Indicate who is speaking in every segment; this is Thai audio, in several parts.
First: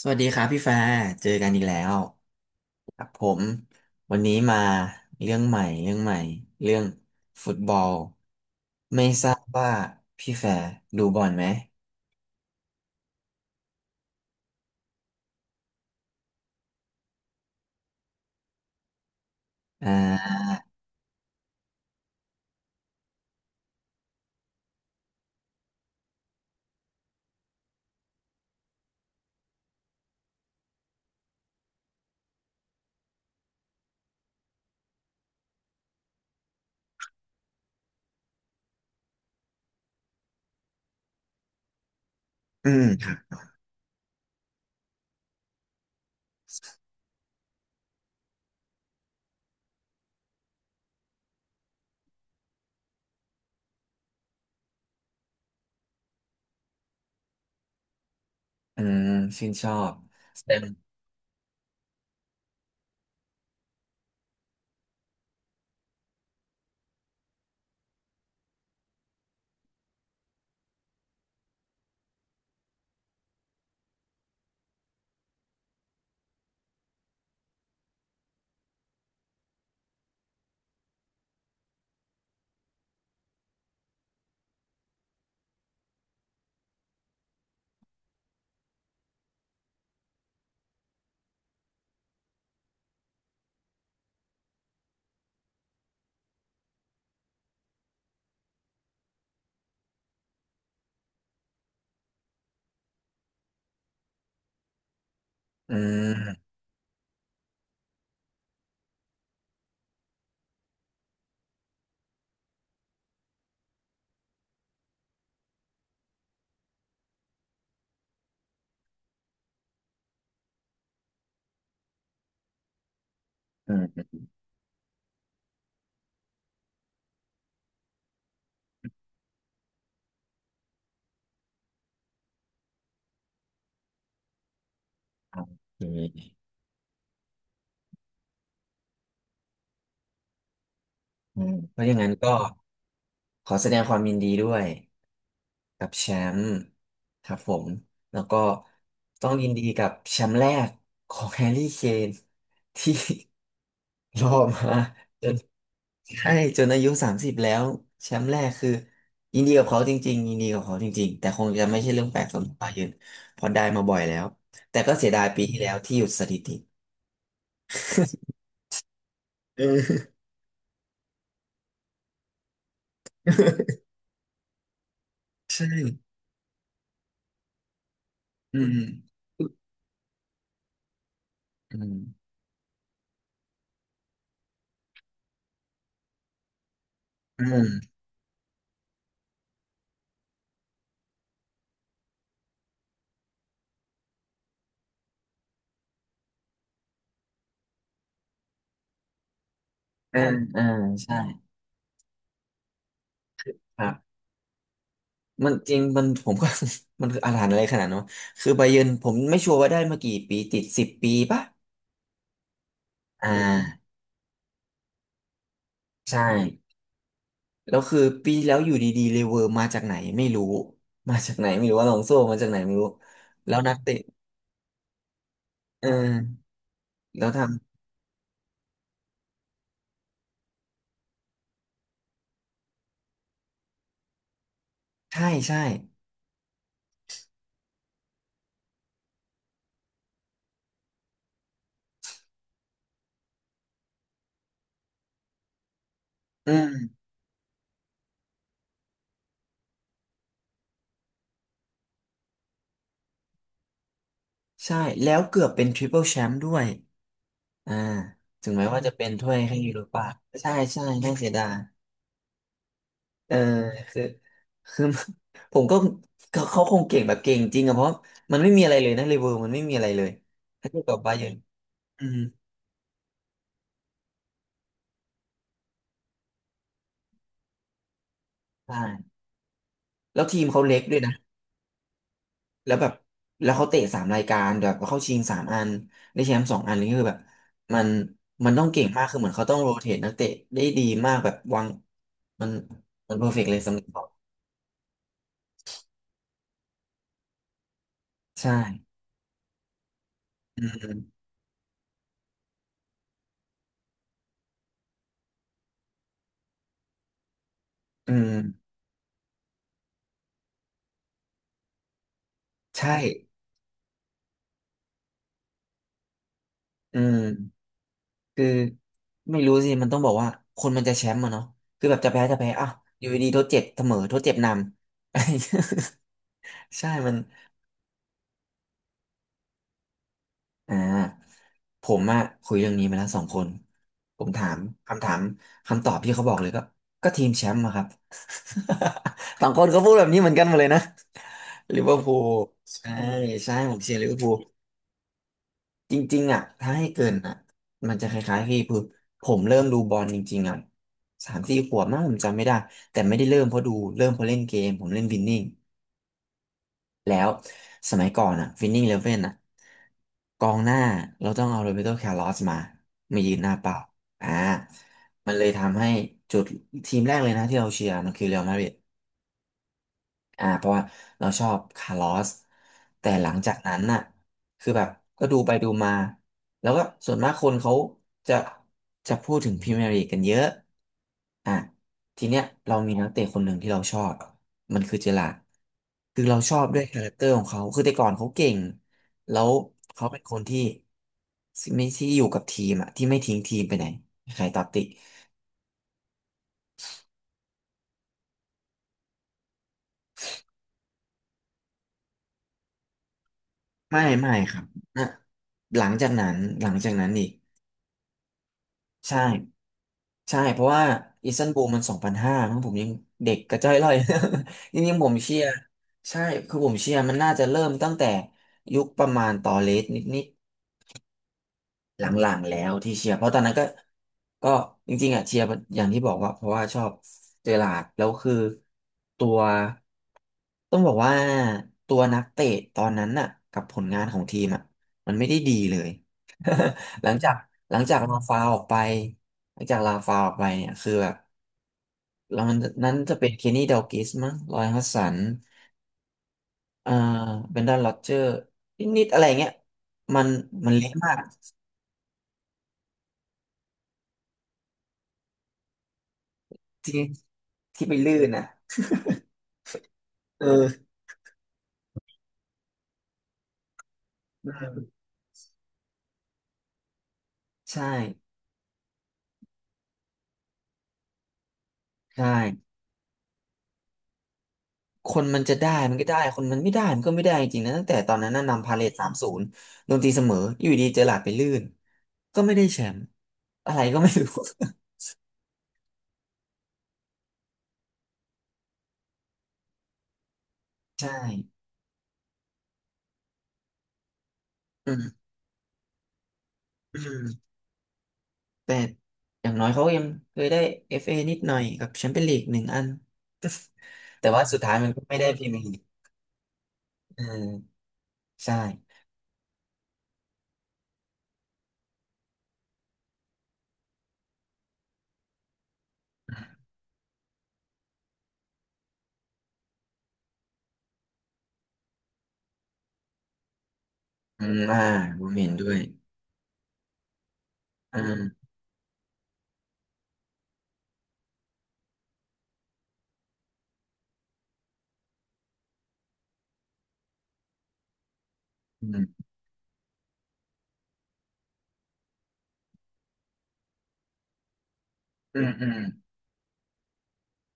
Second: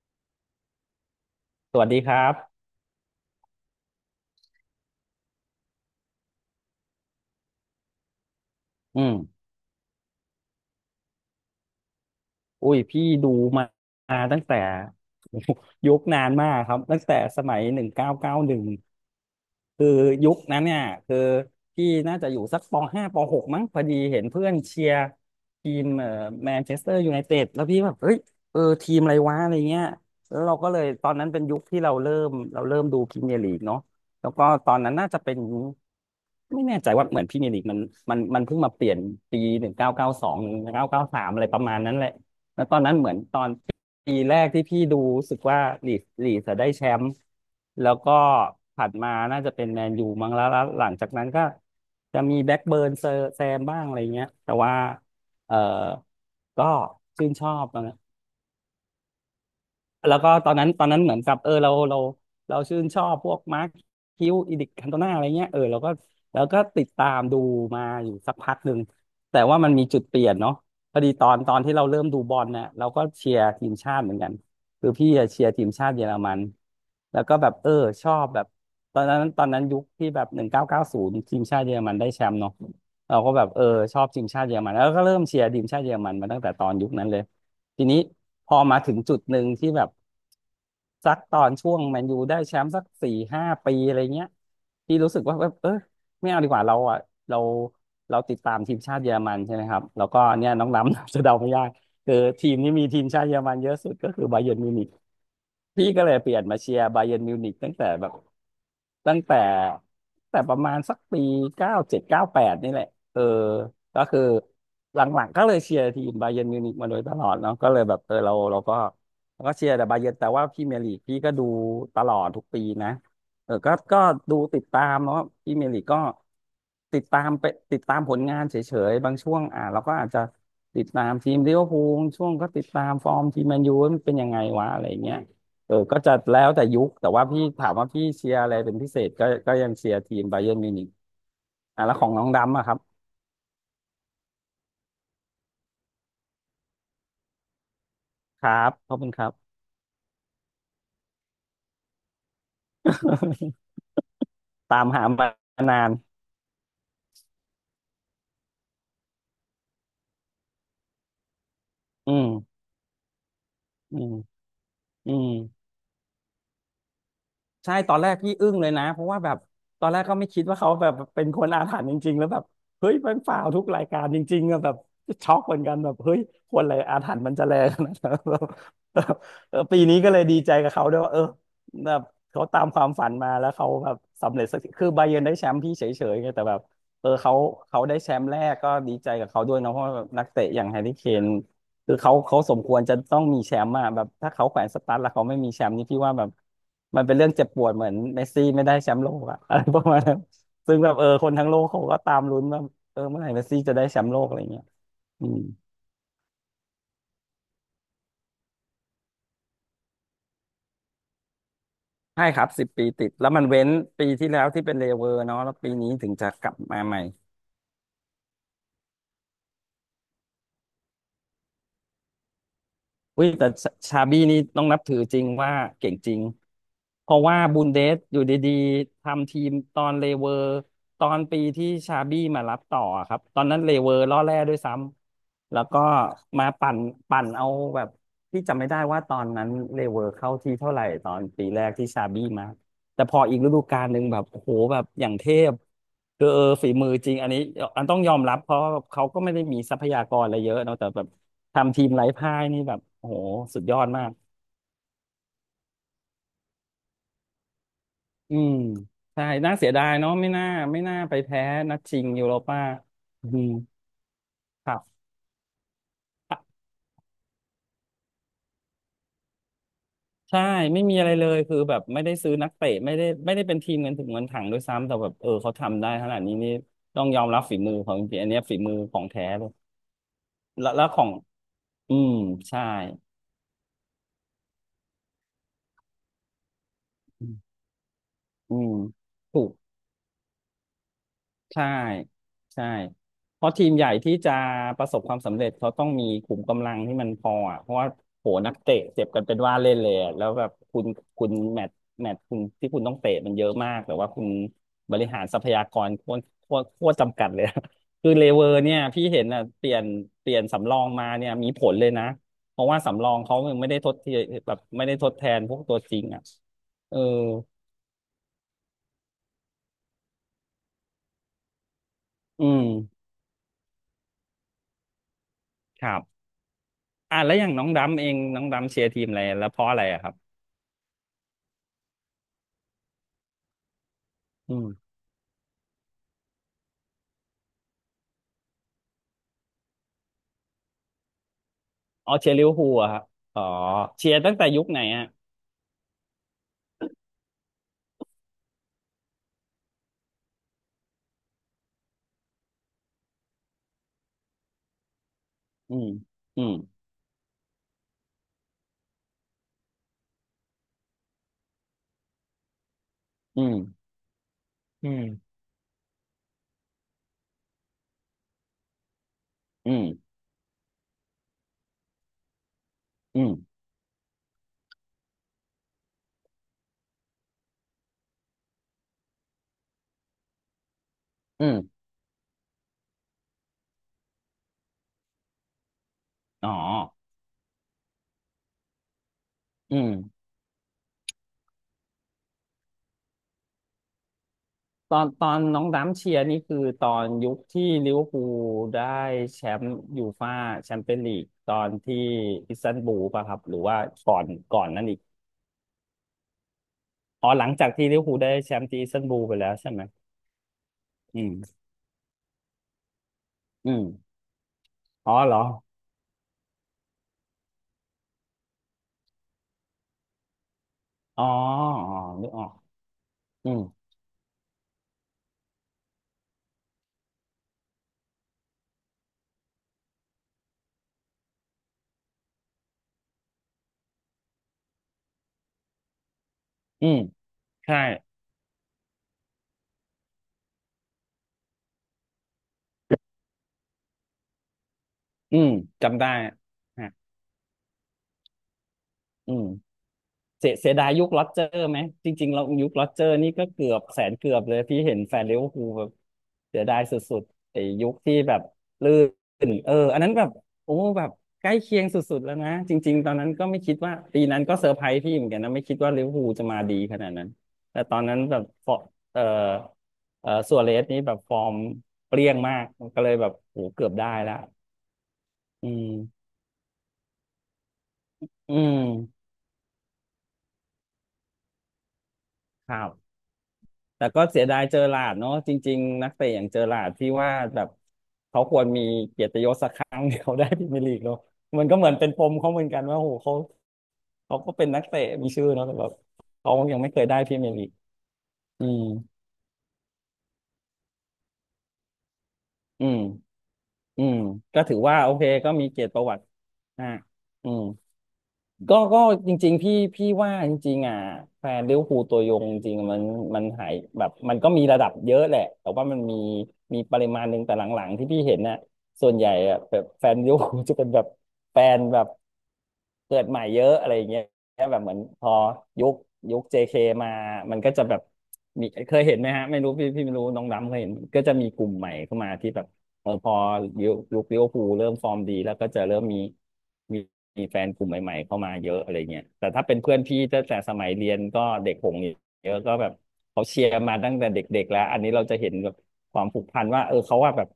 Speaker 1: สวัสดีครับพี่ฟ้าเจอกันอีกแล้
Speaker 2: สวัส
Speaker 1: ว
Speaker 2: ดีครับ
Speaker 1: ครับผมวันนี้มาเรื่องใหม่เรื่องใหม่เรื่องฟุตบอล
Speaker 2: อื
Speaker 1: ไม่
Speaker 2: ม
Speaker 1: ทราบว่าพี่แฟร์ดูบอลไหม
Speaker 2: อุ้ยพี่ดูมาตั้งแต่ ยุคนานมากครับตั้งแต่สมัย1991คือ
Speaker 1: อ่
Speaker 2: ยุค
Speaker 1: า
Speaker 2: นั้นเนี่ยคือพี่น่าจะอยู่สักปห้าปหกมั้งพอดีเห็นเพื่อนเชียร์ทีมแมนเชสเตอร์ยูไนเต็ดแล้วพี่แบบเฮ้ยเออทีมอะไรวะอะไรเงี้ยแล้วเราก็เลยตอนนั้นเป็นยุคที่เราเริ่มดูพรีเมียร์ลีกเนาะแล้วก็ตอนนั้นน่าจะเป็นไม่แน่ใจว่าเหมือนพรี่เมียร์ลีกมันเพิ่งมาเปลี่ยนปี19921993อะไรประมาณนั้นแหละ แล้ว
Speaker 1: อื
Speaker 2: ตอน
Speaker 1: ม
Speaker 2: นั้นเหมือนตอนปีแรกที่พี่ดูรู้สึกว่าลีดจะได้แชมป์แล้วก็ถัดมาน่าจะเป็นแมนยูมั้งแล้วหลังจากนั้นก็จะมีแบ็กเบิร์นเซอร์แซมบ้างอะไรเงี้ยแต่ว่าเออก็ชื่นชอบนะ
Speaker 1: อืมชื่นชอบ
Speaker 2: แล้วก็
Speaker 1: แส
Speaker 2: ตอ
Speaker 1: ด
Speaker 2: น
Speaker 1: ง
Speaker 2: นั้นตอนนั้นเหมือนกับเออเราชื่นชอบพวกมาร์คคิวอีดิคันโตนาอะไรเงี้ยเออเราก็แล้วก็ติดตามดูมาอยู่สักพักหนึ่งแต่ว่ามันมีจุดเปลี่ยนเนาะพอดีตอนที่เราเริ่มดูบอลเนี่ยเราก็เชียร์ทีมชาติเหมือนกันคือพี่อะเชียร์ทีมชาติเยอรมันแล้วก็แบบเออชอบแบบตอนนั้นยุคที่แบบ1990ทีมชาติเยอรมันได้แชมป์เนาะเราก็แบบเออชอบทีมชาติเยอรมันแล้วก็เริ่มเชียร์ทีมชาติเยอรมันมาตั้งแต่ตอนยุคนั้นเลยทีนี้พอมาถึงจุดหนึ่งที่แบบ สักตอนช่วงแมนยูได้แชมป์สัก4-5 ปีอะไรเงี้ยที่รู้สึกว่าแบบเออไม่เอาดีกว่าเราอ่ะเราเราติดตามทีมชาติเยอรมันใช่ไหมครับแล้วก็เนี่ยน้องล้ำ จะเดาไม่ยากคือทีมที่มีทีมชาติเยอรมันเยอะสุดก็คือบาเยิร์นมิวนิก
Speaker 1: อื
Speaker 2: พี่ก็เลยเปลี่ยน
Speaker 1: ม
Speaker 2: มาเชียร์บาเยิร์นมิวนิกตั้งแต่แบบ ตั้งแต่แต่ประมาณสักปี97-98นี่แหละเออก็คือหลังๆก็เลยเชียร์ทีมบาเยิร์นมิวนิกมาโดยตลอดเนาะก็เลยแบบเออเราก็เชียร์แต่บาเยิร์นแต่ว่าพรีเมียร์ลีกพี่ก็ดูตลอดทุกปีนะเออก็
Speaker 1: อืม
Speaker 2: ก็
Speaker 1: อืม
Speaker 2: ดูติดตามแล้วพรีเมียร์ลีกก็ติดตามไปติดตามผลงานเฉยๆบางช่วงอ่าเราก็อาจจะติดตามทีมลิเวอร์พูลช่วงก็ติดตามฟอร์มทีมแมนยูว่ามันเป็นยังไงวะอะไรเงี้ย
Speaker 1: โอ
Speaker 2: เออ
Speaker 1: เค
Speaker 2: ก็จะแล้วแต่ยุค แต่ว่าพี่ถามว่าพี่เชียร์อะไรเป็นพิเศษก็ยังเชียร์ทีมไบเยิร์นมิวนิก
Speaker 1: อืมเพ
Speaker 2: อ่ะ
Speaker 1: ราะอ
Speaker 2: แล้ว
Speaker 1: ย่าง
Speaker 2: ขอ
Speaker 1: นั้
Speaker 2: ง
Speaker 1: น
Speaker 2: น้อ
Speaker 1: ก็
Speaker 2: งดำอะครับ
Speaker 1: ขอแสดงความยินดีด้วย กับแชมป์ครับผมแล้วก็
Speaker 2: ครับขอบคุณค
Speaker 1: ต้
Speaker 2: รั
Speaker 1: อง
Speaker 2: บ
Speaker 1: ยินดีกับแชมป์แรกของแฮร์รี่เคนที่ รอ มา
Speaker 2: ตามหา
Speaker 1: จ
Speaker 2: มา
Speaker 1: น
Speaker 2: นาน
Speaker 1: ใช่จนอายุ30แล้วแชมป์แรกคือยินดีกับเขาจริงๆยินดีกับเขาจริงๆแต่คงจะไม่ใช่เรื่อง
Speaker 2: อื
Speaker 1: แปล
Speaker 2: ม
Speaker 1: กสำหรับบาเยิร์นเพราะได้มาบ่
Speaker 2: อื
Speaker 1: อย
Speaker 2: ม
Speaker 1: แล้วแต่ก็เสีย
Speaker 2: อื
Speaker 1: ดาย
Speaker 2: ม
Speaker 1: ปีที่แล้วที่หยุดสถิติ
Speaker 2: ใช่ตอนแรกพี่อึ้งเลยนะเพราะว่าแบบ
Speaker 1: เออ
Speaker 2: ตอนแรกก็ไม่คิดว่าเขาแบบเป็นคนอาถรรพ์จริงๆแล้วแบบเฮ้ยมันฝ่าวทุกรายการจริงๆอะแบบช็อกเห มือน
Speaker 1: ใช่
Speaker 2: กันแบบเฮ้ยคนอะไรอาถรรพ์มันจะแรงขนาดนั้น แบบ
Speaker 1: อืม
Speaker 2: เออปีนี้ก็เลยดีใจกับเขาด้วยว่าเออ
Speaker 1: อื
Speaker 2: แบบ
Speaker 1: ม
Speaker 2: เขาตามความฝันมาแล้วเขาแบบสำเร็จสักทีคือไบาเยิร์นได้แชมป์พี่เฉยๆไงแต่แบบเออเขา
Speaker 1: อืม
Speaker 2: เขาได้แชมป์แรกก็ดีใจกับเขาด้วยเนาะเพราะว่านักเตะอย่างแฮร์รี่เคน คือเขาสมควรจะต้องมีแชมป์อะแบบถ้าเขาแขวนสตั๊ดแล้วเขาไม่มีแชมป์นี่พี่ว่าแบบมันเป็นเรื่องเจ็บปวดเหมือนเมสซี่ไม่ได้แชมป์โลกอะ อะไรประมาณนั้
Speaker 1: อื
Speaker 2: น
Speaker 1: มอ่า
Speaker 2: ซึ่ง
Speaker 1: อ่า
Speaker 2: แบบเออ
Speaker 1: ใช่
Speaker 2: คนทั้งโลกเขาก็ตามลุ้นว่าเออเมื่อไหร่เมสซี่จะ
Speaker 1: ค
Speaker 2: ได้
Speaker 1: รั
Speaker 2: แชมป์โล
Speaker 1: บ
Speaker 2: กอะไรเงี้ยอืม
Speaker 1: มันจริงมัน ผมก็ มันคืออาถรรพ์อะไรขนาดนั้นวะคือไบเยิร์นผมไม่ชัวร์ว่าได้มากี่ปีติด10 ปีปะ
Speaker 2: ใช่ครับ10 ปีติด
Speaker 1: อ่
Speaker 2: แล้วมันเว้น
Speaker 1: า
Speaker 2: ปีที่แล้วที่เป็นเลเวอร์เนาะแล้วปีนี้ถึง
Speaker 1: ใช่
Speaker 2: จะกลับมาใหม่
Speaker 1: แล้วคือปีที่แล้วอยู่ดีๆเลเวอร์มาจากไหนไม่รู้มาจากไหนไม่รู้ว่าลองโซ่มาจากไหนไม่รู้
Speaker 2: อุ้ยแต่
Speaker 1: แล้ว
Speaker 2: ช
Speaker 1: นักเตะ
Speaker 2: ชาบี้นี่ต้องนับถือจริงว่า
Speaker 1: เออ
Speaker 2: เก่งจริงเพราะ
Speaker 1: แล้ว
Speaker 2: ว่า
Speaker 1: ท
Speaker 2: บุนเดสอยู่ดีๆทำทีมตอนเลเวอร์ตอนปีที่ชาบี้มารับต่อครับตอนนั้นเลเวอร์ล่อแร่ด้วยซ้
Speaker 1: ำใช่
Speaker 2: ำ
Speaker 1: ใช่
Speaker 2: แล้วก็มาปั่นเอาแบบที่จำไม่ได้ว่าตอนนั้นเลเวอร์เข้าที่เท่าไหร่ตอนปีแรกที่ชาบี้มา แต่พออีกฤดูกาลหนึ่งแบบโอ้โหแบบอย่างเทพคือ
Speaker 1: อื
Speaker 2: ฝีมือ
Speaker 1: ม
Speaker 2: จริงอันนี้อันต้องยอมรับเพราะเขาก็ไม่ได้มีทรัพยากรอะไรเยอะเนอะแต่แบบทำทีมไร้พ่ายนี่แบบโอ้โหสุดยอดมาก
Speaker 1: ใช่แล้วเกือบเป็นทริปเปิลแชมป์ด้วยอ่า
Speaker 2: อื
Speaker 1: ถึง
Speaker 2: ม
Speaker 1: แม้ว่าจะเป็น
Speaker 2: ใช่
Speaker 1: ถ้วย
Speaker 2: น่า
Speaker 1: แค่
Speaker 2: เสี
Speaker 1: ยู
Speaker 2: ย
Speaker 1: โร
Speaker 2: ดาย
Speaker 1: ปา
Speaker 2: เนาะไม่น่า
Speaker 1: ใช่
Speaker 2: ไม่
Speaker 1: ใช่
Speaker 2: น่า
Speaker 1: น่า
Speaker 2: ไป
Speaker 1: เสีย
Speaker 2: แพ้
Speaker 1: ดาย
Speaker 2: นัดชิงยูโรป้าอื
Speaker 1: เออ
Speaker 2: ม
Speaker 1: คือ
Speaker 2: ครั
Speaker 1: คือ
Speaker 2: บ
Speaker 1: ผมก็เขาคงเก่งแบบเก่งจริงอะเพราะมันไม่มีอะไรเลยนะเลเวอร์มันไม่มีอะไรเลย
Speaker 2: ใช่
Speaker 1: ถ้าเที
Speaker 2: ไม่
Speaker 1: ยบกั
Speaker 2: มี
Speaker 1: บ
Speaker 2: อะไร
Speaker 1: บา
Speaker 2: เล
Speaker 1: เยิร์น
Speaker 2: ยคือแบบไม่
Speaker 1: อื
Speaker 2: ได้
Speaker 1: ม
Speaker 2: ซื้อนักเตะไม่ได้เป็นทีมเงินถึงเงินถังด้วยซ้ำแต่แบบเขาทำได้ขนาดนี้นี่ต้องยอมรับฝีมือของจริงๆอันเนี้ยฝีมื
Speaker 1: ใช่
Speaker 2: อของแท้เลย
Speaker 1: แล้วทีมเขา
Speaker 2: แล้ว
Speaker 1: เล็ก
Speaker 2: แล้ว
Speaker 1: ด้
Speaker 2: ข
Speaker 1: วย
Speaker 2: อง
Speaker 1: นะ
Speaker 2: อืมใช่
Speaker 1: แล้วแบบแล้วเขาเตะ3 รายการแบบเข้าชิง3 อันได้แชมป์2 อันนี่คือแบบ
Speaker 2: อืม
Speaker 1: มันมัน
Speaker 2: อื
Speaker 1: ต้อง
Speaker 2: ม
Speaker 1: เก่งมากคือเหมือน
Speaker 2: ถู
Speaker 1: เขา
Speaker 2: ก
Speaker 1: ต้องโรเตทนักเตะได้ดีมากแบบวา
Speaker 2: ใช่
Speaker 1: งมัน
Speaker 2: ใช่
Speaker 1: มันเพอร์เฟ
Speaker 2: เพ
Speaker 1: กต์
Speaker 2: ราะ
Speaker 1: เลย
Speaker 2: ทีม
Speaker 1: สำหรั
Speaker 2: ให
Speaker 1: บ
Speaker 2: ญ่
Speaker 1: เขา
Speaker 2: ที่จะประสบความสำเร็จเขาต้องมีขุมกำลังที่มันพออ่ะเพราะว่าโห
Speaker 1: ใช่
Speaker 2: นักเตะเจ็บกันเป็นว่าเล่นเลยอะแล้วแบบ
Speaker 1: อื
Speaker 2: คุณ
Speaker 1: ม
Speaker 2: คุณแมตช์แมตช์คุณที่คุณต้องเตะมันเยอะมากแต่ว่าคุณบริหารทรัพยากรโคตรจำกัดเลยอะ คื
Speaker 1: อื
Speaker 2: อเลเวอร์
Speaker 1: ม
Speaker 2: เนี่ยพี่เห็นอ่ะเปลี่ยนสำรองมาเนี่ยมีผลเลยนะเพราะว่า
Speaker 1: ใช่
Speaker 2: สำรองเขายังไม่ได้ทดเทียแบบไม่ได้ทดแทนพวกตัวจริงอ่ะเอ
Speaker 1: อื
Speaker 2: อ
Speaker 1: ม คือไม่รู้สิมันต้องบอกว่าคนมันจะแชมป์อะเนาะคือแบบจะแพ้จะ
Speaker 2: อื
Speaker 1: แพ้
Speaker 2: ม
Speaker 1: อ่ะอยู่ดีๆทดเจ็บเสมอทดเจ็บนำ
Speaker 2: ครับ
Speaker 1: ใช่มัน
Speaker 2: อ่ะแล้วอย่างน้องดำเองน้องดำเชียร์ทีมอะไรแล้วเพราะอะไรอะครับ
Speaker 1: อ่าผมอะคุยเรื่องนี้มาแล้วสองคนผมถา
Speaker 2: อื
Speaker 1: ม
Speaker 2: ม
Speaker 1: คำถามคำตอบที่เขาบอกเลยก็ก็ทีมแชมป์อะครับ สองคนก็พูดแบบนี้เหมือนกันหมดเลยนะลิเวอร์
Speaker 2: อ๋
Speaker 1: พู
Speaker 2: อ
Speaker 1: ล
Speaker 2: เชียร์ลิเวอร์พูลอะ
Speaker 1: ใช่
Speaker 2: ครับอ๋อ
Speaker 1: ใช่ผมเชียร์ลิ
Speaker 2: เชี
Speaker 1: เว
Speaker 2: ย
Speaker 1: อร์
Speaker 2: ร์
Speaker 1: พู
Speaker 2: ตั้ง
Speaker 1: ล
Speaker 2: แต่ยุคไหนอะ
Speaker 1: จริงๆอ่ะถ้าให้เกินอ่ะมันจะคล้ายๆพี่คือผมเริ่มดูบอลจริงๆอ่ะ3-4 ขวบมั้งผมจำไม่ได้แต่ไม่ได้เริ่มเพราะดูเริ่มเพราะเล่นเกมผมเล่นวินนิ่ง
Speaker 2: อืมอืม
Speaker 1: แล้วสมัยก่อนอ่ะวินนิ่งเลเว่นอ่ะกองหน้าเราต้องเอาโรเบโตคาร์ลอสมามายืน
Speaker 2: อื
Speaker 1: หน้าเป้า
Speaker 2: ม
Speaker 1: อ่า
Speaker 2: อืม
Speaker 1: มันเลยทำให้จุดทีมแรกเลยนะที่เราเชียร์มันคือเรอัลมาดริด
Speaker 2: อืม
Speaker 1: อ่าเพราะว่าเราชอบคาร์ลอสแต่
Speaker 2: อื
Speaker 1: หลั
Speaker 2: ม
Speaker 1: งจากนั้นน่ะคือแบบก็ดูไปดูมาแล้วก็ส่วนมากคนเขาจะจะพูดถึงพรีเมียร์ลีกกันเยอะ
Speaker 2: อื
Speaker 1: อ่ะ
Speaker 2: ม
Speaker 1: ทีเนี้ยเรามีนักเตะคนหนึ่งที่เราชอบมันคือเจอราร์ดคือเรา
Speaker 2: อ๋อ
Speaker 1: ชอบด้วยคาแรคเตอร์ของเขาคือแต่ก่อนเขาเก่งแล้ว
Speaker 2: อืม
Speaker 1: เขาเป็นคนที่ไม่ที่อยู่กับทีมอะที่ไม่ทิ้งทีมไปไหนใครตัดติ
Speaker 2: ตอนน้องดำเชียร์นี่คือตอนยุคที่ลิเวอร์พูลได้แชมป์ยูฟ่าแชมเปี้ยนลีกตอนที่อิสตันบูลป่ะครับหรือว่า
Speaker 1: ไม่
Speaker 2: ก่อน
Speaker 1: ไม่ค
Speaker 2: ก่
Speaker 1: รั
Speaker 2: อ
Speaker 1: บ
Speaker 2: นนั้นอีก
Speaker 1: นะหลังจากนั้นหลังจากนั้นอี
Speaker 2: อ๋อ
Speaker 1: ก
Speaker 2: หลังจากที่ลิเวอร์พูลได้แชมป์ที่อิสตันบู
Speaker 1: ใช่
Speaker 2: ลไปแล้วใช่ไหม
Speaker 1: ใช่เพราะว่า
Speaker 2: อื
Speaker 1: อิ
Speaker 2: ม
Speaker 1: สตันบูลมัน2005มั้งผมยังเด็กกระจ้
Speaker 2: อื
Speaker 1: อยร่อย
Speaker 2: ม
Speaker 1: จริงๆผ
Speaker 2: อ๋อ
Speaker 1: ม
Speaker 2: เห
Speaker 1: เชี
Speaker 2: รอ
Speaker 1: ยร์ใช่คือผมเชียร์มันน่าจะเริ่มตั้งแต่ยุคประมาณตอเลสนิดด
Speaker 2: อ๋ออ๋อ
Speaker 1: หล
Speaker 2: นึ
Speaker 1: ั
Speaker 2: ก
Speaker 1: ง
Speaker 2: ออ
Speaker 1: ๆ
Speaker 2: ก
Speaker 1: แล้วที่เชียร์เพราะตอน
Speaker 2: อื
Speaker 1: นั้น
Speaker 2: ม
Speaker 1: ก็ก็จริงๆอ่ะเชียร์อย่างที่บอกว่าเพราะว่าชอบเจอราร์ดแล้วคือตัวต้องบอกว่าตัวนักเตะตอนนั้นน่ะกับผลงานของทีมอ่ะมันไม่ได้ดีเลย
Speaker 2: อืม
Speaker 1: หลังจากห
Speaker 2: ใช่
Speaker 1: ลังจากลาฟาวออกไปหลังจากลาฟาวออกไปเนี่ยคือแบบแล้วมันนั้นจะเป็นเคนนี่ดัลกิชมั้งรอยฮัดสัน
Speaker 2: อืมจำได้ฮะ
Speaker 1: เอ่อเบรนดอนโรเจอร์นิดๆอะไร
Speaker 2: อืม
Speaker 1: เงี้ยมัน
Speaker 2: เสียเสี
Speaker 1: มั
Speaker 2: ย
Speaker 1: น
Speaker 2: ดา
Speaker 1: เละ
Speaker 2: ยยุค
Speaker 1: มาก
Speaker 2: ล็เจอร์ไหมจริงๆเรายุคล็เจอร์นี่ก็เกือบแสนเกือบเลยพี่เห็นแฟนลิเวอร์พูลแบบเสียดาย
Speaker 1: ที่
Speaker 2: สุดๆไอ้
Speaker 1: ที่
Speaker 2: ยุ
Speaker 1: ไป
Speaker 2: ค
Speaker 1: ลื่
Speaker 2: ที่
Speaker 1: น
Speaker 2: แบบ
Speaker 1: อ่ะ
Speaker 2: ลื่นอันนั้นแบบโอ้
Speaker 1: เออ
Speaker 2: แบบใกล้เคียงสุดๆแล้วนะจริงๆตอนนั้นก็ไม่คิดว่าปีนั้น
Speaker 1: อื
Speaker 2: ก็เซอร์ไพร
Speaker 1: ม
Speaker 2: ส์พี่เหมือนกันนะไม่คิดว่าลิเวอร์พูลจะมาดีขนาดนั้นแต่
Speaker 1: ใช่
Speaker 2: ตอนนั้นแบบฟอเออเออซัวเรสนี่แบบฟอร์มเป
Speaker 1: ใช่
Speaker 2: รี้ยงมากก็เลยแบบโหเกือบได้ละ
Speaker 1: คนมันจะ
Speaker 2: อื
Speaker 1: ได้
Speaker 2: ม
Speaker 1: มันก็ได้คนมันไม่ได้มันก็ไม่ได้จริงๆนะตั้งแต่ตอนนั้นน่ะ
Speaker 2: อื
Speaker 1: นำพา
Speaker 2: ม
Speaker 1: เลท3-0โดนตีเสมออยู่ดีเจอหลาดไปลื่นก็ไม่ได้
Speaker 2: ค
Speaker 1: แช
Speaker 2: รับ
Speaker 1: มป์อะไรก็
Speaker 2: แต่
Speaker 1: ไม่
Speaker 2: ก็
Speaker 1: รู้
Speaker 2: เสียดายเจอหลาร์ดเนาะจริงๆนักเตะอย่างเจอหลาร์ดที่ว่าแบบเขาควรมีเกียรติยศสักครั้งที่เดีได้พรีเมียร์ลีก เนาะ
Speaker 1: ใช่
Speaker 2: มันก็เหมือนเป็นปมเขาเหมือนกันว่าโหเขาก็เป็นนัก
Speaker 1: อื
Speaker 2: เตะมี
Speaker 1: ม
Speaker 2: ชื่อเนาะแต่แบบเขายังไม่
Speaker 1: อื
Speaker 2: เคยได้พรีเมี
Speaker 1: ม
Speaker 2: ยร์ลีกอื
Speaker 1: แต่
Speaker 2: ม
Speaker 1: อย่างน้อยเขายังเคยได้เอฟเอนิดหน่อยกับแชมเปี้ยนลีกหนึ่งอั
Speaker 2: อื
Speaker 1: น
Speaker 2: มอืม
Speaker 1: แต่ว่าสุ
Speaker 2: ก็
Speaker 1: ดท้า
Speaker 2: ถื
Speaker 1: ย
Speaker 2: อ
Speaker 1: มัน
Speaker 2: ว่า
Speaker 1: ก็
Speaker 2: โอ
Speaker 1: ไม่
Speaker 2: เค
Speaker 1: ได้พรี
Speaker 2: ก็
Speaker 1: เมียร์
Speaker 2: มี
Speaker 1: ลีก
Speaker 2: เกียรติประวัติอ่า
Speaker 1: เออ
Speaker 2: อืม
Speaker 1: ใช่
Speaker 2: ก็จริงๆพี่ว่าจริงๆอ่ะแฟนลิเวอร์พูลตัวยงจริงๆมันหายแบบมันก็มีระดับเยอะแหละแต่ว่ามันมีมีปริมาณหนึ่งแต่หลังๆที่พี่เห็นน่ะส่วนใหญ่อ่ะแบบแฟนลิเวอร์พูลจะเป็นแบบแฟนแบบเกิดใหม่เยอะอะไรอย่างเงี้ย
Speaker 1: อืม
Speaker 2: แบ
Speaker 1: อ่า
Speaker 2: บเหมือน
Speaker 1: ผ
Speaker 2: พอ
Speaker 1: มเห็นด้วย
Speaker 2: ยุคยุค JK มามันก็จะแบ
Speaker 1: อื
Speaker 2: บ
Speaker 1: ม
Speaker 2: มีเคยเห็นไหมฮะไม่รู้พี่ไม่รู้น้องดำเคยเห็นก็จะมีกลุ่มใหม่เข้ามาที่แบบพอยุคลิเวอร์พูลเริ่มฟอร์มดีแล้วก็จะเริ่มมี มีแฟนกลุ่มใหม่ๆเข้ามาเยอะ
Speaker 1: อื
Speaker 2: อะไร
Speaker 1: ม
Speaker 2: เงี้ยแต่ถ้าเป็นเพื่อนพี่ตั้งแต่สมัยเรียนก็เด็กหงเยอะก็แบบเขาเชียร์มาตั้งแต่เด็กๆแล้ว อันนี้เราจะ
Speaker 1: อื
Speaker 2: เห็
Speaker 1: ม
Speaker 2: น
Speaker 1: อื
Speaker 2: แบบ
Speaker 1: ม
Speaker 2: ความผูกพันว่าเขาว่าแบบ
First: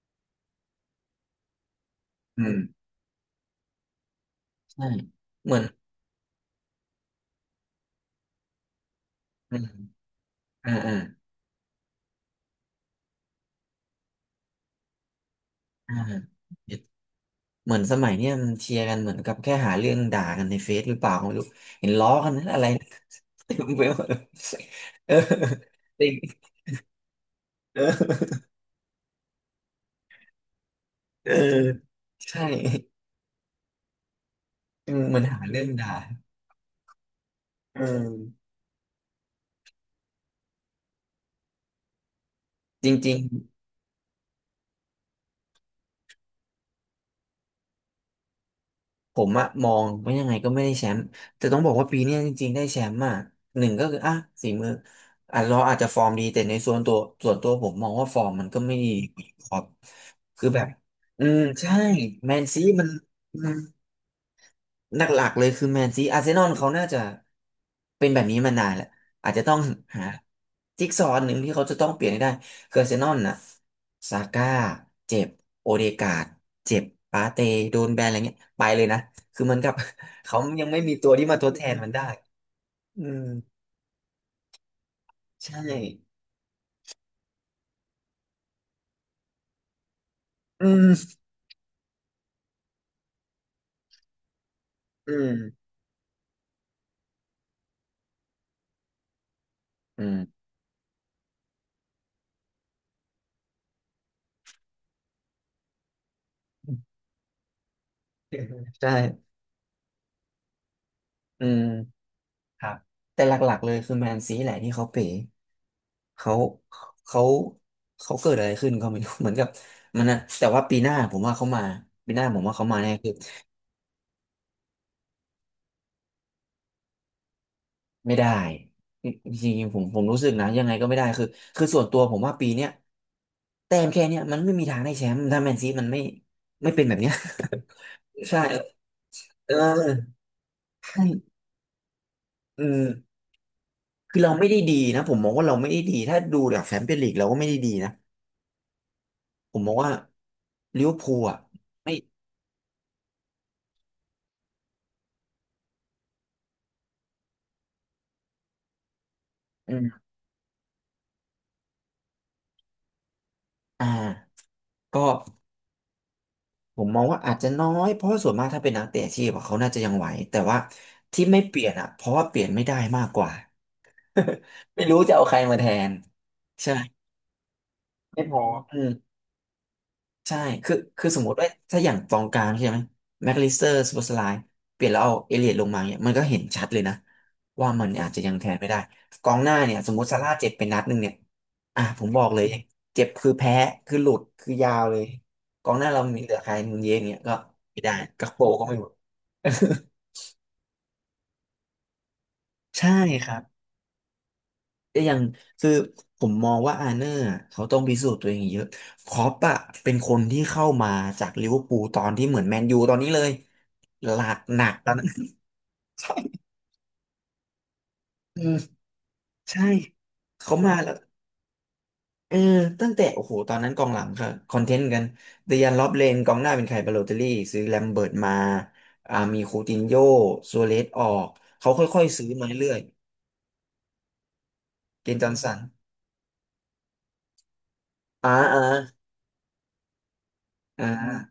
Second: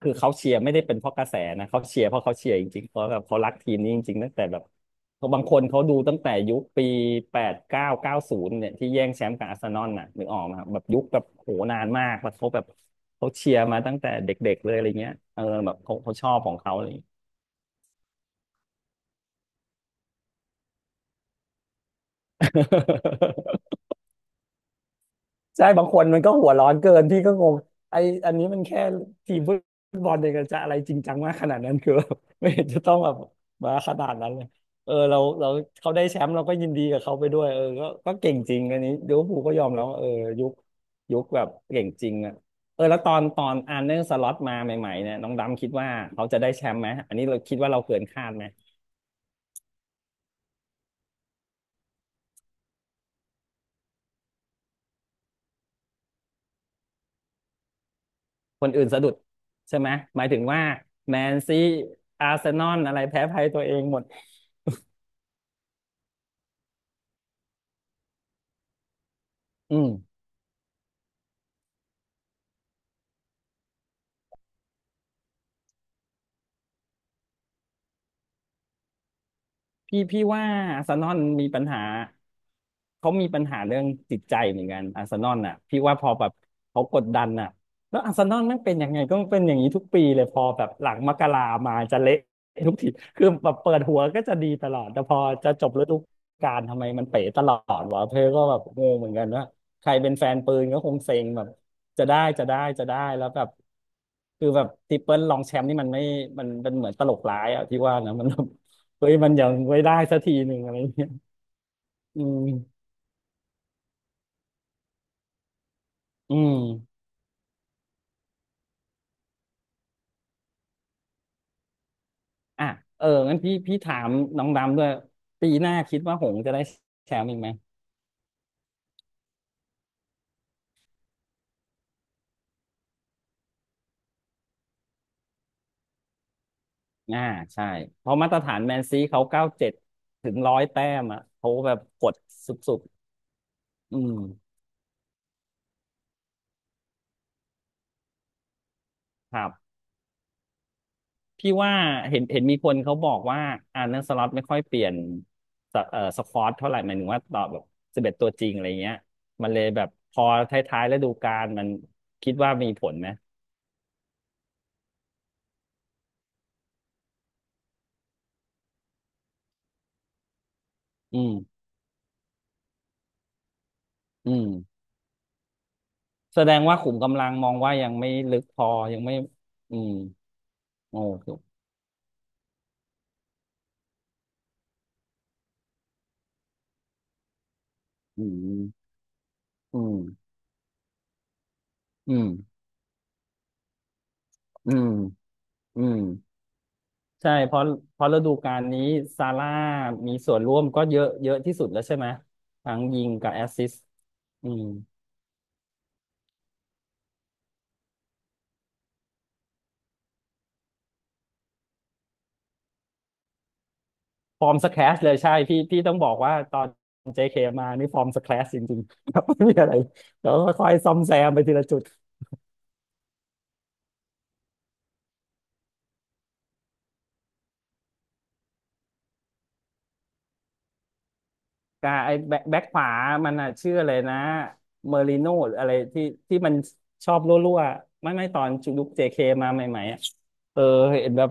Speaker 2: คือเขาเชียร์ไม่ได้เป็นเพราะกระแสนะเขาเชียร์เพราะเขา
Speaker 1: อื
Speaker 2: เชียร์
Speaker 1: ม
Speaker 2: จริงๆเพราะแบบเขารักทีมนี้จริงๆตั้งแต่แบบ
Speaker 1: ใช่
Speaker 2: เขาบาง
Speaker 1: เห
Speaker 2: ค
Speaker 1: มือ
Speaker 2: น
Speaker 1: น
Speaker 2: เขาดูตั้งแต่ยุคปีแปดเก้าเก้าศูนย์เนี่ยที่แย่งแชมป์กับ
Speaker 1: อื
Speaker 2: อาร์เซ
Speaker 1: ม
Speaker 2: นอลน่ะนึกออกไหมครับ
Speaker 1: อ่า
Speaker 2: แบบยุคแบบโหนานมากแล้วเขาแบบเขาเชียร์มาตั้งแต่เด็กๆเลยอะไรเงี้ยแบบเขาชอบ
Speaker 1: อ่า
Speaker 2: ของเขาอะไรอย่างเงี้ย
Speaker 1: เหมือนสมัยเนี่ยมันเชียร์กันเหมือนกับแค่หาเรื่องด่ากันในเฟซหรือเปล่าก็ไม่รู้เห็นล้อกันนั้นอะไร เต็มไปหมดเออ
Speaker 2: ใช่บางค
Speaker 1: จ
Speaker 2: น
Speaker 1: ริง
Speaker 2: มันก็หัวร้อนเกินพี่ก็งง
Speaker 1: เอ
Speaker 2: ไอ
Speaker 1: อ
Speaker 2: อันนี้มันแค่ทีมฟุตบอลเองจะอะไรจริงจัง
Speaker 1: เอ
Speaker 2: มา
Speaker 1: อ
Speaker 2: กขนาดนั้นคือ
Speaker 1: ใช่
Speaker 2: ไม่เห็นจะต้องแบบมาขนาดนั้นเลย
Speaker 1: เออ
Speaker 2: เรา
Speaker 1: มันหา
Speaker 2: เรา
Speaker 1: เรื่อง
Speaker 2: เขา
Speaker 1: ด่า
Speaker 2: ได้แชมป์เราก็ยินดีกับเขาไปด้วย
Speaker 1: เออ
Speaker 2: ก็ก็เก่งจริงอันนี้ลิเวอร์พูลก็ยอมแล้วว่าเออยุคยุคแบบเก่งจริงอ่ะ
Speaker 1: จร
Speaker 2: แล้วตอ
Speaker 1: ิง
Speaker 2: นตอ
Speaker 1: ๆ
Speaker 2: นอาร์เนสล็อตมาใหม่ๆเนี่ยน้องดำคิดว่าเขาจะได้แชมป์ไหมอันนี้เราคิดว่าเราเกินคาดไหม
Speaker 1: ผมอะมองว่ายังไงก็ไม่ได้แชมป์แต่ต้องบอกว่าปีเนี้ยจริงๆได้แชมป์อะหนึ่งก็คืออ่ะฝีมืออ่ะเราอาจจะฟอร์มดีแต่ในส่วนตัวผมมองว่าฟอร์มมันก็
Speaker 2: คน
Speaker 1: ไม่
Speaker 2: อื่
Speaker 1: ดี
Speaker 2: นสะดุด
Speaker 1: ครับ
Speaker 2: ใช่ไหมหมายถึง
Speaker 1: คือแบ
Speaker 2: ว่า
Speaker 1: บ
Speaker 2: แม
Speaker 1: อื
Speaker 2: น
Speaker 1: ม
Speaker 2: ซี
Speaker 1: ใช่
Speaker 2: อา
Speaker 1: แม
Speaker 2: ร์
Speaker 1: น
Speaker 2: เซ
Speaker 1: ซี
Speaker 2: นอล
Speaker 1: มัน
Speaker 2: อะไรแพ้ภัยตัวเองหมด
Speaker 1: หลักๆเลยคือแมนซีอาร์เซนอลเขาน่าจะเป็นแบบนี้มานานแหละอาจจะต้อง
Speaker 2: อืม
Speaker 1: หาจิ๊กซอว์หนึ่งที่เขาจะต้องเปลี่ยนให้ได้คืออาร์เซนอลน่ะซาก้าเจ็บโอเดการ์ดเจ็บปาเตโดนแบนอะไรเงี้ยไปเลยนะคือเหมันกับ
Speaker 2: พี่พี่
Speaker 1: เขา
Speaker 2: ว่า
Speaker 1: ยังไม่
Speaker 2: อาร์เซ
Speaker 1: มี
Speaker 2: น
Speaker 1: ตั
Speaker 2: อ
Speaker 1: ว
Speaker 2: ล
Speaker 1: ที่มาท
Speaker 2: มี
Speaker 1: ด
Speaker 2: ปั
Speaker 1: แท
Speaker 2: ญ
Speaker 1: น
Speaker 2: หา
Speaker 1: มันได้อื
Speaker 2: เขา
Speaker 1: ม
Speaker 2: มีปัญหาเรื่องจิตใจเหมือนกันอาร์เซนอลน่ะ
Speaker 1: ใช่
Speaker 2: พี่ว่าพอแบบเขากดดันน่ะแล้วอาร์เซนอลมันเป็นยังไงก็เป็นอย่างนี้ทุกปีเลยพอแบ
Speaker 1: อื
Speaker 2: บห
Speaker 1: ม
Speaker 2: ลังมกรามาจะเละทุกทีคือแบบเปิดหัวก็จะดีตลอดแต่พ
Speaker 1: อื
Speaker 2: อ
Speaker 1: ม
Speaker 2: จะจบฤดูกาลทำไมมันเป๋ตลอดวะเพื่อก็แบบงงเหมือนกันว่าใคร
Speaker 1: อื
Speaker 2: เป็นแฟน
Speaker 1: ม
Speaker 2: ปืนก็คงเซ็งแบบจะได้จะได้จะได้แล้วแบบคือแบบทริปเปิลรองแชมป์นี่มันไม่มันเป็นเหมือนตลกร้ายอะพี่ว่านะมัน
Speaker 1: ใ
Speaker 2: เฮ้ยมั
Speaker 1: ช่
Speaker 2: นยังไว้ได้สักทีหนึ่งอะไรเงี้ย
Speaker 1: อืม
Speaker 2: อืม
Speaker 1: ครับแต่หลักๆเลยคือแมนซีแหละที่เขาเป๋เขา
Speaker 2: อืม
Speaker 1: เขาเกิดอะไรขึ้นก็ไม่รู้ เหมือนกับมันนะแต่ว่าปีหน้าผมว่าเขามาปีหน้าผมว่า
Speaker 2: อ่ะ
Speaker 1: เขามาแน่
Speaker 2: เออ
Speaker 1: คือ
Speaker 2: งั้นพี่พี่ถามน้องดำด้วยปีหน้าคิดว่าหงส์จะได้แชมป์อีกไหม
Speaker 1: ไม่ได้จริงๆผมรู้สึกนะยังไงก็ไม่ได้คือคือส่วนตัวผมว่าปีเนี้ยแต้มแค่เนี้ยมันไม่มีทางได้แชมป์ถ้าแมนซีมันไม่เป็นแบบเนี้ย
Speaker 2: อ่าใช่ เพราะ มาตร
Speaker 1: ใช่
Speaker 2: ฐานแมนซีเขาเก้า
Speaker 1: เ
Speaker 2: เจ็ด
Speaker 1: ออ
Speaker 2: ถึงร้อยแต้มอ่ะ
Speaker 1: ใช่
Speaker 2: เขาแบบกดส
Speaker 1: อื
Speaker 2: ุด
Speaker 1: ม
Speaker 2: ๆอืม
Speaker 1: คือเราไม่ได้ดีนะผมมองว่าเราไม่ได้ดีถ้าดูจากแชมเปี้ยนลีกเราก็ไม่ได้ดีนะ
Speaker 2: ครับ
Speaker 1: ผมมองว่าลิเวอร์พูลอ่ะ
Speaker 2: พี่ว่า
Speaker 1: ไม่
Speaker 2: เห็นเห็นมีคนเขาบอกว่าอาร์เน s สล็อตไม่ค่อยเปลี่ยนสสควอตเท่าไหร่หมายถึงว่าต่อแบบสิบเอ็ดตัวจริงอะไรเงี้ยมันเลย
Speaker 1: อื
Speaker 2: แบบ
Speaker 1: ม
Speaker 2: พอท้ายๆฤดูกาลมันคิดว่ามีผลไหม
Speaker 1: อ่าก็ผมมองว่าอาจจะน้อยเพราะว่าส่วนมากถ้าเป็นนักเตะอาชีพอะเขาน่าจะยังไหวแต่ว่า
Speaker 2: อื
Speaker 1: ที่
Speaker 2: ม
Speaker 1: ไม่เปลี่ยนอ่ะเพราะว่าเปลี่ยนไม่ได้มากกว่า
Speaker 2: อืม
Speaker 1: ไม่รู้จะเอาใครมาแทน
Speaker 2: แสดง
Speaker 1: ใช่
Speaker 2: ว่าขุมกำลังมองว่ายังไม่
Speaker 1: ไม่พ
Speaker 2: ลึ
Speaker 1: อ
Speaker 2: กพอยังไม่อืม
Speaker 1: ใช่คือ
Speaker 2: โอ้
Speaker 1: คือสมม
Speaker 2: คือ
Speaker 1: ติว่า ถ้าอย่างกองกลางใช่ไหมแม็กลิสเตอร์สปอสไลน์เปลี่ยนแล้วเอาเอเลียดลงมาเนี่ยมันก็เห็นชัดเลยนะ ว่ามันอาจจะ
Speaker 2: อื
Speaker 1: ยังแทนไม่ได้
Speaker 2: ม
Speaker 1: กองหน้าเนี่
Speaker 2: อื
Speaker 1: ย สม
Speaker 2: ม
Speaker 1: มติซาร่าเจ็บไปนัดหนึ่งเนี่ยอ่ะผม
Speaker 2: อื
Speaker 1: บอกเลย
Speaker 2: ม
Speaker 1: เจ็บคือแพ้ คือหลุด คือยา
Speaker 2: อื
Speaker 1: ว
Speaker 2: ม
Speaker 1: เลยกอง
Speaker 2: อื
Speaker 1: หน้า
Speaker 2: ม
Speaker 1: เรามีเหลือใครมุนเยสเนี่ย
Speaker 2: ใช่
Speaker 1: ก็
Speaker 2: เพราะ
Speaker 1: ไม่ได้
Speaker 2: เพราะฤ
Speaker 1: กัก
Speaker 2: ดู
Speaker 1: โป
Speaker 2: กา
Speaker 1: ก็
Speaker 2: ล
Speaker 1: ไม่
Speaker 2: นี้
Speaker 1: หมด
Speaker 2: ซาร่ามีส่วนร่วมก็เยอะเยอะที่สุดแล้วใช่ไหมทั้ ง
Speaker 1: ใช่
Speaker 2: ยิง
Speaker 1: ค
Speaker 2: กับ
Speaker 1: รั
Speaker 2: แอส
Speaker 1: บ
Speaker 2: ซิสต์อืม
Speaker 1: ก็ยังคือผมมองว่าอาร์เนอร์อะเขาต้องพิสูจน์ตัวเองอีกเยอะคล็อปอะเป็นคนที่เข้ามาจากลิเวอร์พูลตอนที่เหมือนแมนยูตอนนี้เลยหลัก
Speaker 2: ฟอร์ม
Speaker 1: หนั
Speaker 2: ส
Speaker 1: ก
Speaker 2: แคล
Speaker 1: ตอน
Speaker 2: ช
Speaker 1: นั้น
Speaker 2: เลยใช่พี่พี่ต้อง บอ
Speaker 1: ใช่
Speaker 2: กว่าตอน JK มานี่ฟอร์มสแคล
Speaker 1: อื
Speaker 2: ช
Speaker 1: ม
Speaker 2: จริงๆ ครับไม่มี
Speaker 1: ใช่
Speaker 2: อะไรแล้ว
Speaker 1: เขา
Speaker 2: ค่อย
Speaker 1: มา
Speaker 2: ๆ
Speaker 1: แล้
Speaker 2: ซ่อ
Speaker 1: ว
Speaker 2: มแซมไปทีละจุด
Speaker 1: เออตั้งแต่โอ้โหตอนนั้นกองหลังค่ะคอนเทนต์กันเดยันล็อบเลนกองหน้าเป็นใครบาโลเตลลี่ซื้อแลมเบิร์ตมาอ่ามีคูตินโญ่ซัวเรซออกเขา
Speaker 2: กา
Speaker 1: ค่อย
Speaker 2: ไอ้
Speaker 1: ๆซื้อ
Speaker 2: แบ็ค
Speaker 1: มา
Speaker 2: แบ็ค
Speaker 1: เรื่อ
Speaker 2: ข
Speaker 1: ย
Speaker 2: วา มันอ่ะชื่ออะไรนะเมอ
Speaker 1: ๆเก
Speaker 2: ริ
Speaker 1: นจอ
Speaker 2: โน่
Speaker 1: ห์น
Speaker 2: ห
Speaker 1: สั
Speaker 2: รือ
Speaker 1: น
Speaker 2: อะไรที่ที่มันชอบรั่วๆไม่ไม่
Speaker 1: อ่า
Speaker 2: ตอน
Speaker 1: อ่า
Speaker 2: จุยุคเจเคมาใหม่ๆอ่ะเออ
Speaker 1: อ่า
Speaker 2: เห็นแบบ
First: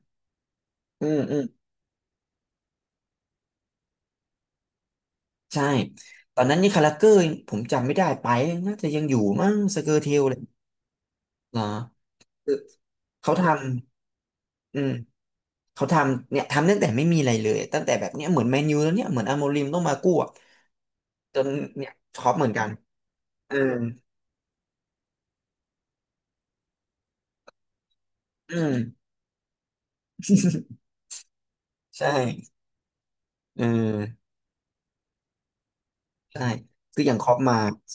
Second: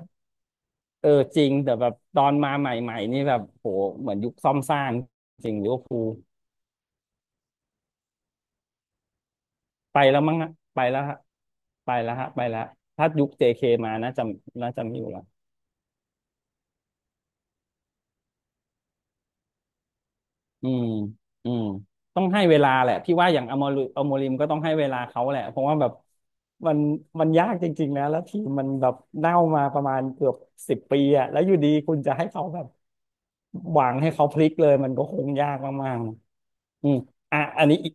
Speaker 1: อื
Speaker 2: เออ
Speaker 1: มอื
Speaker 2: จ
Speaker 1: ม
Speaker 2: ริงแต่แบบตอนมาใหม่ๆนี่แบบโหเหมือนยุคซ่อมสร้างจริง
Speaker 1: ใช่
Speaker 2: ลิเวอร์พูล
Speaker 1: ตอนนั้นนี่คาราเกอร์ผมจำไม่ได้ไปน่าจะยังอยู่มั้งสเกอ
Speaker 2: ไป
Speaker 1: ร์เท
Speaker 2: แล้ว
Speaker 1: ลเล
Speaker 2: มั้ง
Speaker 1: ย
Speaker 2: อะไปแล้วฮะ
Speaker 1: เหรอ
Speaker 2: ไปแล้วฮะไป
Speaker 1: คือ
Speaker 2: แล้วถ้ายุค
Speaker 1: เขาท
Speaker 2: เจเคมาน่าจะน่า
Speaker 1: ำอื
Speaker 2: จะ
Speaker 1: ม
Speaker 2: มีอยู่แล้ว
Speaker 1: เขาทำเนี่ยทำตั้งแต่ไม่มีอะไรเลยตั้งแต่แบบเนี้ยเหมือนแมนยูแล้วเนี่ยเหมือนอาโมริมต้องมากู้อะ
Speaker 2: อืม
Speaker 1: จน
Speaker 2: อืม
Speaker 1: เนี่ยค
Speaker 2: ต้อง
Speaker 1: ล็อป
Speaker 2: ให้
Speaker 1: เหมือน
Speaker 2: เว
Speaker 1: กัน
Speaker 2: ลาแหละ พี่ว่าอย่าง
Speaker 1: อ
Speaker 2: อ
Speaker 1: อ
Speaker 2: มริอมริมก็ต้องให้เวลาเขาแหละเพราะว่าแบบมันมันยากจริงๆนะแล้วทีม
Speaker 1: ออื
Speaker 2: มัน
Speaker 1: ม
Speaker 2: แบบเน่ามาประมาณเกือบสิบปีอะแล้วอยู่ดีคุณ
Speaker 1: ใช่
Speaker 2: จะให้เขาแบบ
Speaker 1: เอ
Speaker 2: หวังให้เขา
Speaker 1: อ
Speaker 2: พลิกเลยมันก็คงยากมาก
Speaker 1: ใช่
Speaker 2: ๆอืม
Speaker 1: คืออย่างคล็อป
Speaker 2: อ่ะ
Speaker 1: มา
Speaker 2: อันนี้อีก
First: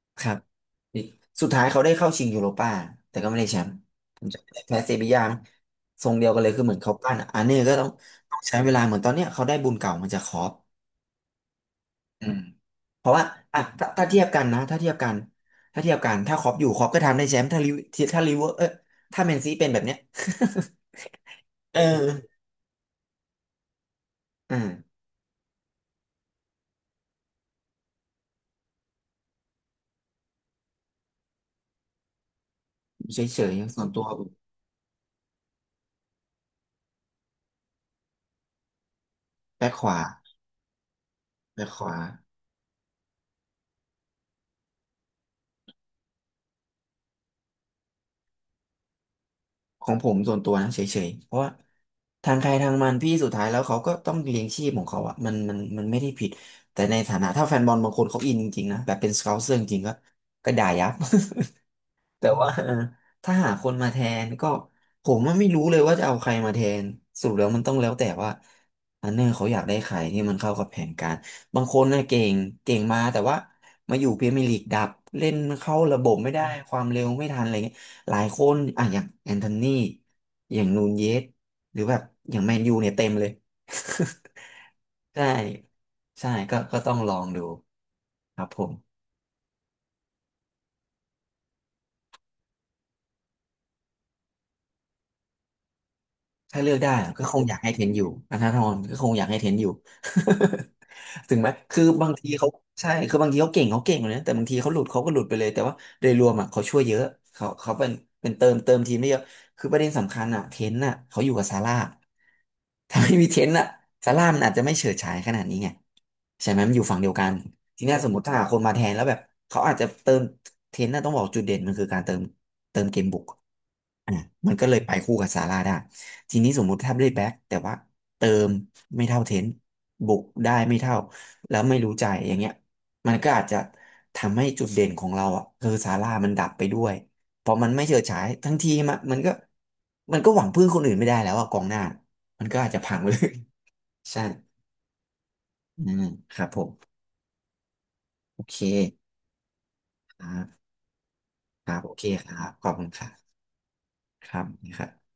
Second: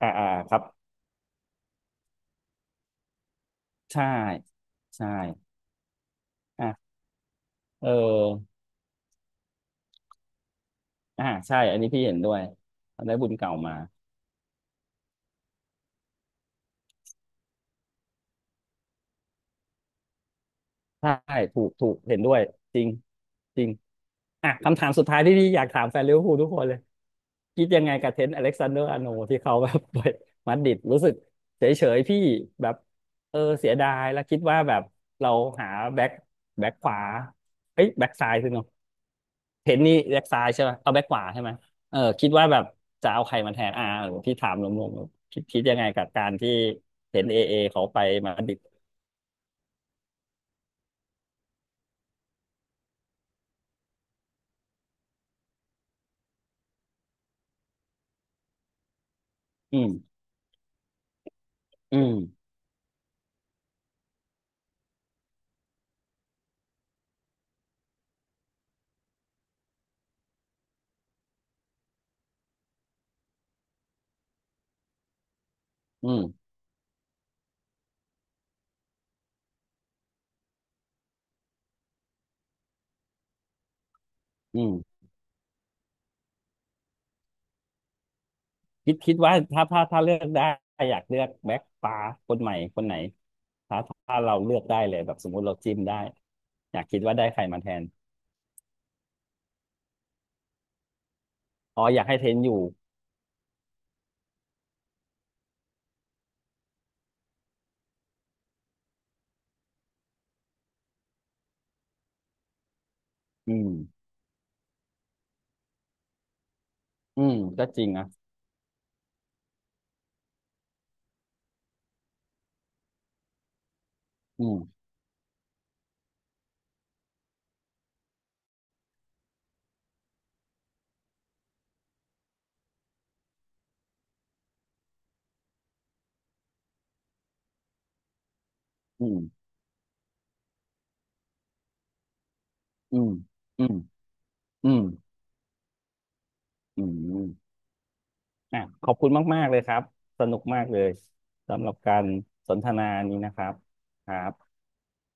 Speaker 2: อ่า
Speaker 1: ค
Speaker 2: อ่า
Speaker 1: รับ
Speaker 2: ครับ
Speaker 1: ดิสุดท้ายเขาได้เข้าชิงยูโรป้าแต่ก็ไม่ได้แชมป์
Speaker 2: ใช่
Speaker 1: ผมจำไม่ได้แพ้เซบี
Speaker 2: ใช่
Speaker 1: ยามั้งทรงเดียวกันเลยคือเหมือนเขา
Speaker 2: อ่ะ
Speaker 1: ปั้นอะอันนี้ก็
Speaker 2: เอ
Speaker 1: ต้องต้อง
Speaker 2: อ
Speaker 1: ใช้เวลาเหมือนตอนเนี้ยเขาได้บุญเก่ามาจากคอป
Speaker 2: อ่าใช่อันนี้พี่เห็น
Speaker 1: อื
Speaker 2: ด้ว
Speaker 1: ม
Speaker 2: ย
Speaker 1: เพราะ
Speaker 2: ได้
Speaker 1: ว่า
Speaker 2: บุญเก่า
Speaker 1: อ่ะ
Speaker 2: มา
Speaker 1: ถ้าเทียบกันนะถ้าเทียบกันถ้าเทียบกันถ้าคอปอยู่คอปก็ทำได้แชมป์ถ้าลิเวถ้าลิเวอร์เออถ้าแมนซีเป็นแบบเนี้ย
Speaker 2: ใช่ถูก
Speaker 1: เออ
Speaker 2: ถูกเห็นด้วยจริงจริงอ่ะคำถาม
Speaker 1: อ่า
Speaker 2: สุดท้ายที่พี่อยากถามแฟนลิเวอร์พูลทุกคนเลยคิดยังไงกับเทรนต์อเล็กซานเดอร์อาร์โนลด์ที่เขาแบบไปมาดริดรู้สึกเฉยเฉยพี่แบบ
Speaker 1: เ
Speaker 2: เอ
Speaker 1: ฉ
Speaker 2: อ
Speaker 1: ย
Speaker 2: เสีย
Speaker 1: ๆส่วน
Speaker 2: ดา
Speaker 1: ตั
Speaker 2: ย
Speaker 1: ว
Speaker 2: แล้วคิดว่าแบบเราหาแบ็คแบ็คขวาเอ้ยแบ็คซ้ายสิเนาะเท
Speaker 1: แบ็
Speaker 2: ร
Speaker 1: ค
Speaker 2: น
Speaker 1: ข
Speaker 2: ต์นี่
Speaker 1: วา
Speaker 2: แบ็คซ้ายใช่ไหมเอาแบ็คขวาใช่ไหม
Speaker 1: แบ็คขวา
Speaker 2: เออคิดว่าแบบจะเอาใครมาแทนอ่าหรือพี่ถามรวมๆคิดคิดยังไงกับการที่เทรนต์เอเอเขาไปมาดริด
Speaker 1: ของผมส่วนตัวนะเฉยๆ เพราะว่าทางใครทางมันพี่สุดท้ายแล้วเขาก็ต้องเลี้ยงชีพของเขาอะมันมันไม่ได้ผิดแต่ในฐานะถ้าแฟนบอลบางคนเขาอินจริงๆนะแบบเป็นสเกาเซอร์จ
Speaker 2: อื
Speaker 1: ริงๆก็
Speaker 2: ม
Speaker 1: ก็ด่ายับ
Speaker 2: อืม
Speaker 1: แต่ว่า เออถ้าหาคนมาแทนก็ผมว่าไม่รู้เลยว่าจะเอาใครมาแทนสรุปแล้วมันต้องแล้วแต่ว่าอันเนอร์เขาอยากได้ใครที่มันเข้ากับแผนการบางคนน่ะเก่งเก่งมาแต่ว่ามาอยู่พรีเมียร์ลีกดับเล่นเข้าระบ
Speaker 2: อื
Speaker 1: บ
Speaker 2: ม
Speaker 1: ไม่ได้ความเร็วไม่ทันอะไรเงี้ยหลายคนอ่ะอย่างแอนโทนีอย่างนูนเยสหรือแบบอย่างแมนยูเนี่ยเต็มเลย
Speaker 2: อืม
Speaker 1: ใช่ใช่ก็ต้องลองดูครับผม
Speaker 2: คิดคิดว่าถ้าถ้าถ้าเลือกได้อยากเลือกแบ็คฟ้าคนใหม่คนไหนถ้าถ้าเราเลือกได้เลยแบบสมมุติเราจิ้มได้
Speaker 1: ถ้าเลื
Speaker 2: อ
Speaker 1: อก
Speaker 2: ยาก
Speaker 1: ได้
Speaker 2: คิด
Speaker 1: อะ
Speaker 2: ว่า
Speaker 1: ก็
Speaker 2: ได้
Speaker 1: ค
Speaker 2: ใค
Speaker 1: ง
Speaker 2: ร
Speaker 1: อยาก
Speaker 2: มาแท
Speaker 1: ให้เท
Speaker 2: น
Speaker 1: นอยู่อัธนาธรก็คงอยากให้เทนอยู่ ถึงไหมคื
Speaker 2: อ๋
Speaker 1: อ
Speaker 2: ออยาก
Speaker 1: บาง
Speaker 2: ให้เท
Speaker 1: ที
Speaker 2: น
Speaker 1: เขา
Speaker 2: อยู่
Speaker 1: ใช่คือบางทีเขาเก่งเขาเก่งเลยนะแต่บางทีเขาหลุดเขาก็หลุดไปเลยแต่ว่าโดยรวมอ่ะเขาช่วยเยอะเขาเป็นเป็นเติมเติมทีมได้เยอะคือประเด็นสำคัญอ่ะเทนอ่ะเขาอยู่กับซาร่าถ้าไม่มีเทน
Speaker 2: อื
Speaker 1: อ่ะ
Speaker 2: ม
Speaker 1: ซาร่ามันอาจจะไม่เฉิดฉายขนาดนี้ไงใช่ไหมมันอยู่ฝั่งเดียว
Speaker 2: อื
Speaker 1: กัน
Speaker 2: มก็จ
Speaker 1: ที
Speaker 2: ริง
Speaker 1: เนี้ย
Speaker 2: นะ
Speaker 1: สมมติถ้าหาคนมาแทนแล้วแบบเขาอาจจะเติมเทนน่ะต้องบอกจุดเด่นมันคือการเติมเติมเกมบุก อ่ะ
Speaker 2: อื
Speaker 1: มันก็
Speaker 2: ม
Speaker 1: เลยไปคู่กับซาร่าได้ทีนี้สมมุติถ้าได้แบ็คแต่ว่าเติมไม่เท่าเทนต์บุกได้ไม่เท่าแล้วไม่รู้ใจอย่างเงี้ยมันก็อาจจะทำให้จุดเด่นของเราอ่ะคือซาร่ามันดับไปด้วยเพราะมันไม่เฉิดฉายทั้งทีมอะ
Speaker 2: อื
Speaker 1: มัน
Speaker 2: ม
Speaker 1: ก็มันก็หวังพึ่งคนอื่นไม่ได้แล้วอะกองหน้ามันก็อาจจะพั
Speaker 2: อื
Speaker 1: ง
Speaker 2: ม
Speaker 1: เลย
Speaker 2: อืม
Speaker 1: ใช่
Speaker 2: อืม
Speaker 1: อืมครับผม
Speaker 2: อืมอม
Speaker 1: โอเค
Speaker 2: อ่ะขอบคุณมากๆเลยครับส
Speaker 1: ครั
Speaker 2: นุกมา
Speaker 1: บ
Speaker 2: กเลยสำห
Speaker 1: ค
Speaker 2: รับ
Speaker 1: รับโอ
Speaker 2: กา
Speaker 1: เค
Speaker 2: ร
Speaker 1: ครับ
Speaker 2: สน
Speaker 1: ข
Speaker 2: ท
Speaker 1: อบคุ
Speaker 2: นา
Speaker 1: ณครั
Speaker 2: นี้นะ
Speaker 1: บ
Speaker 2: ครับครั
Speaker 1: ครับ
Speaker 2: บ
Speaker 1: นครับ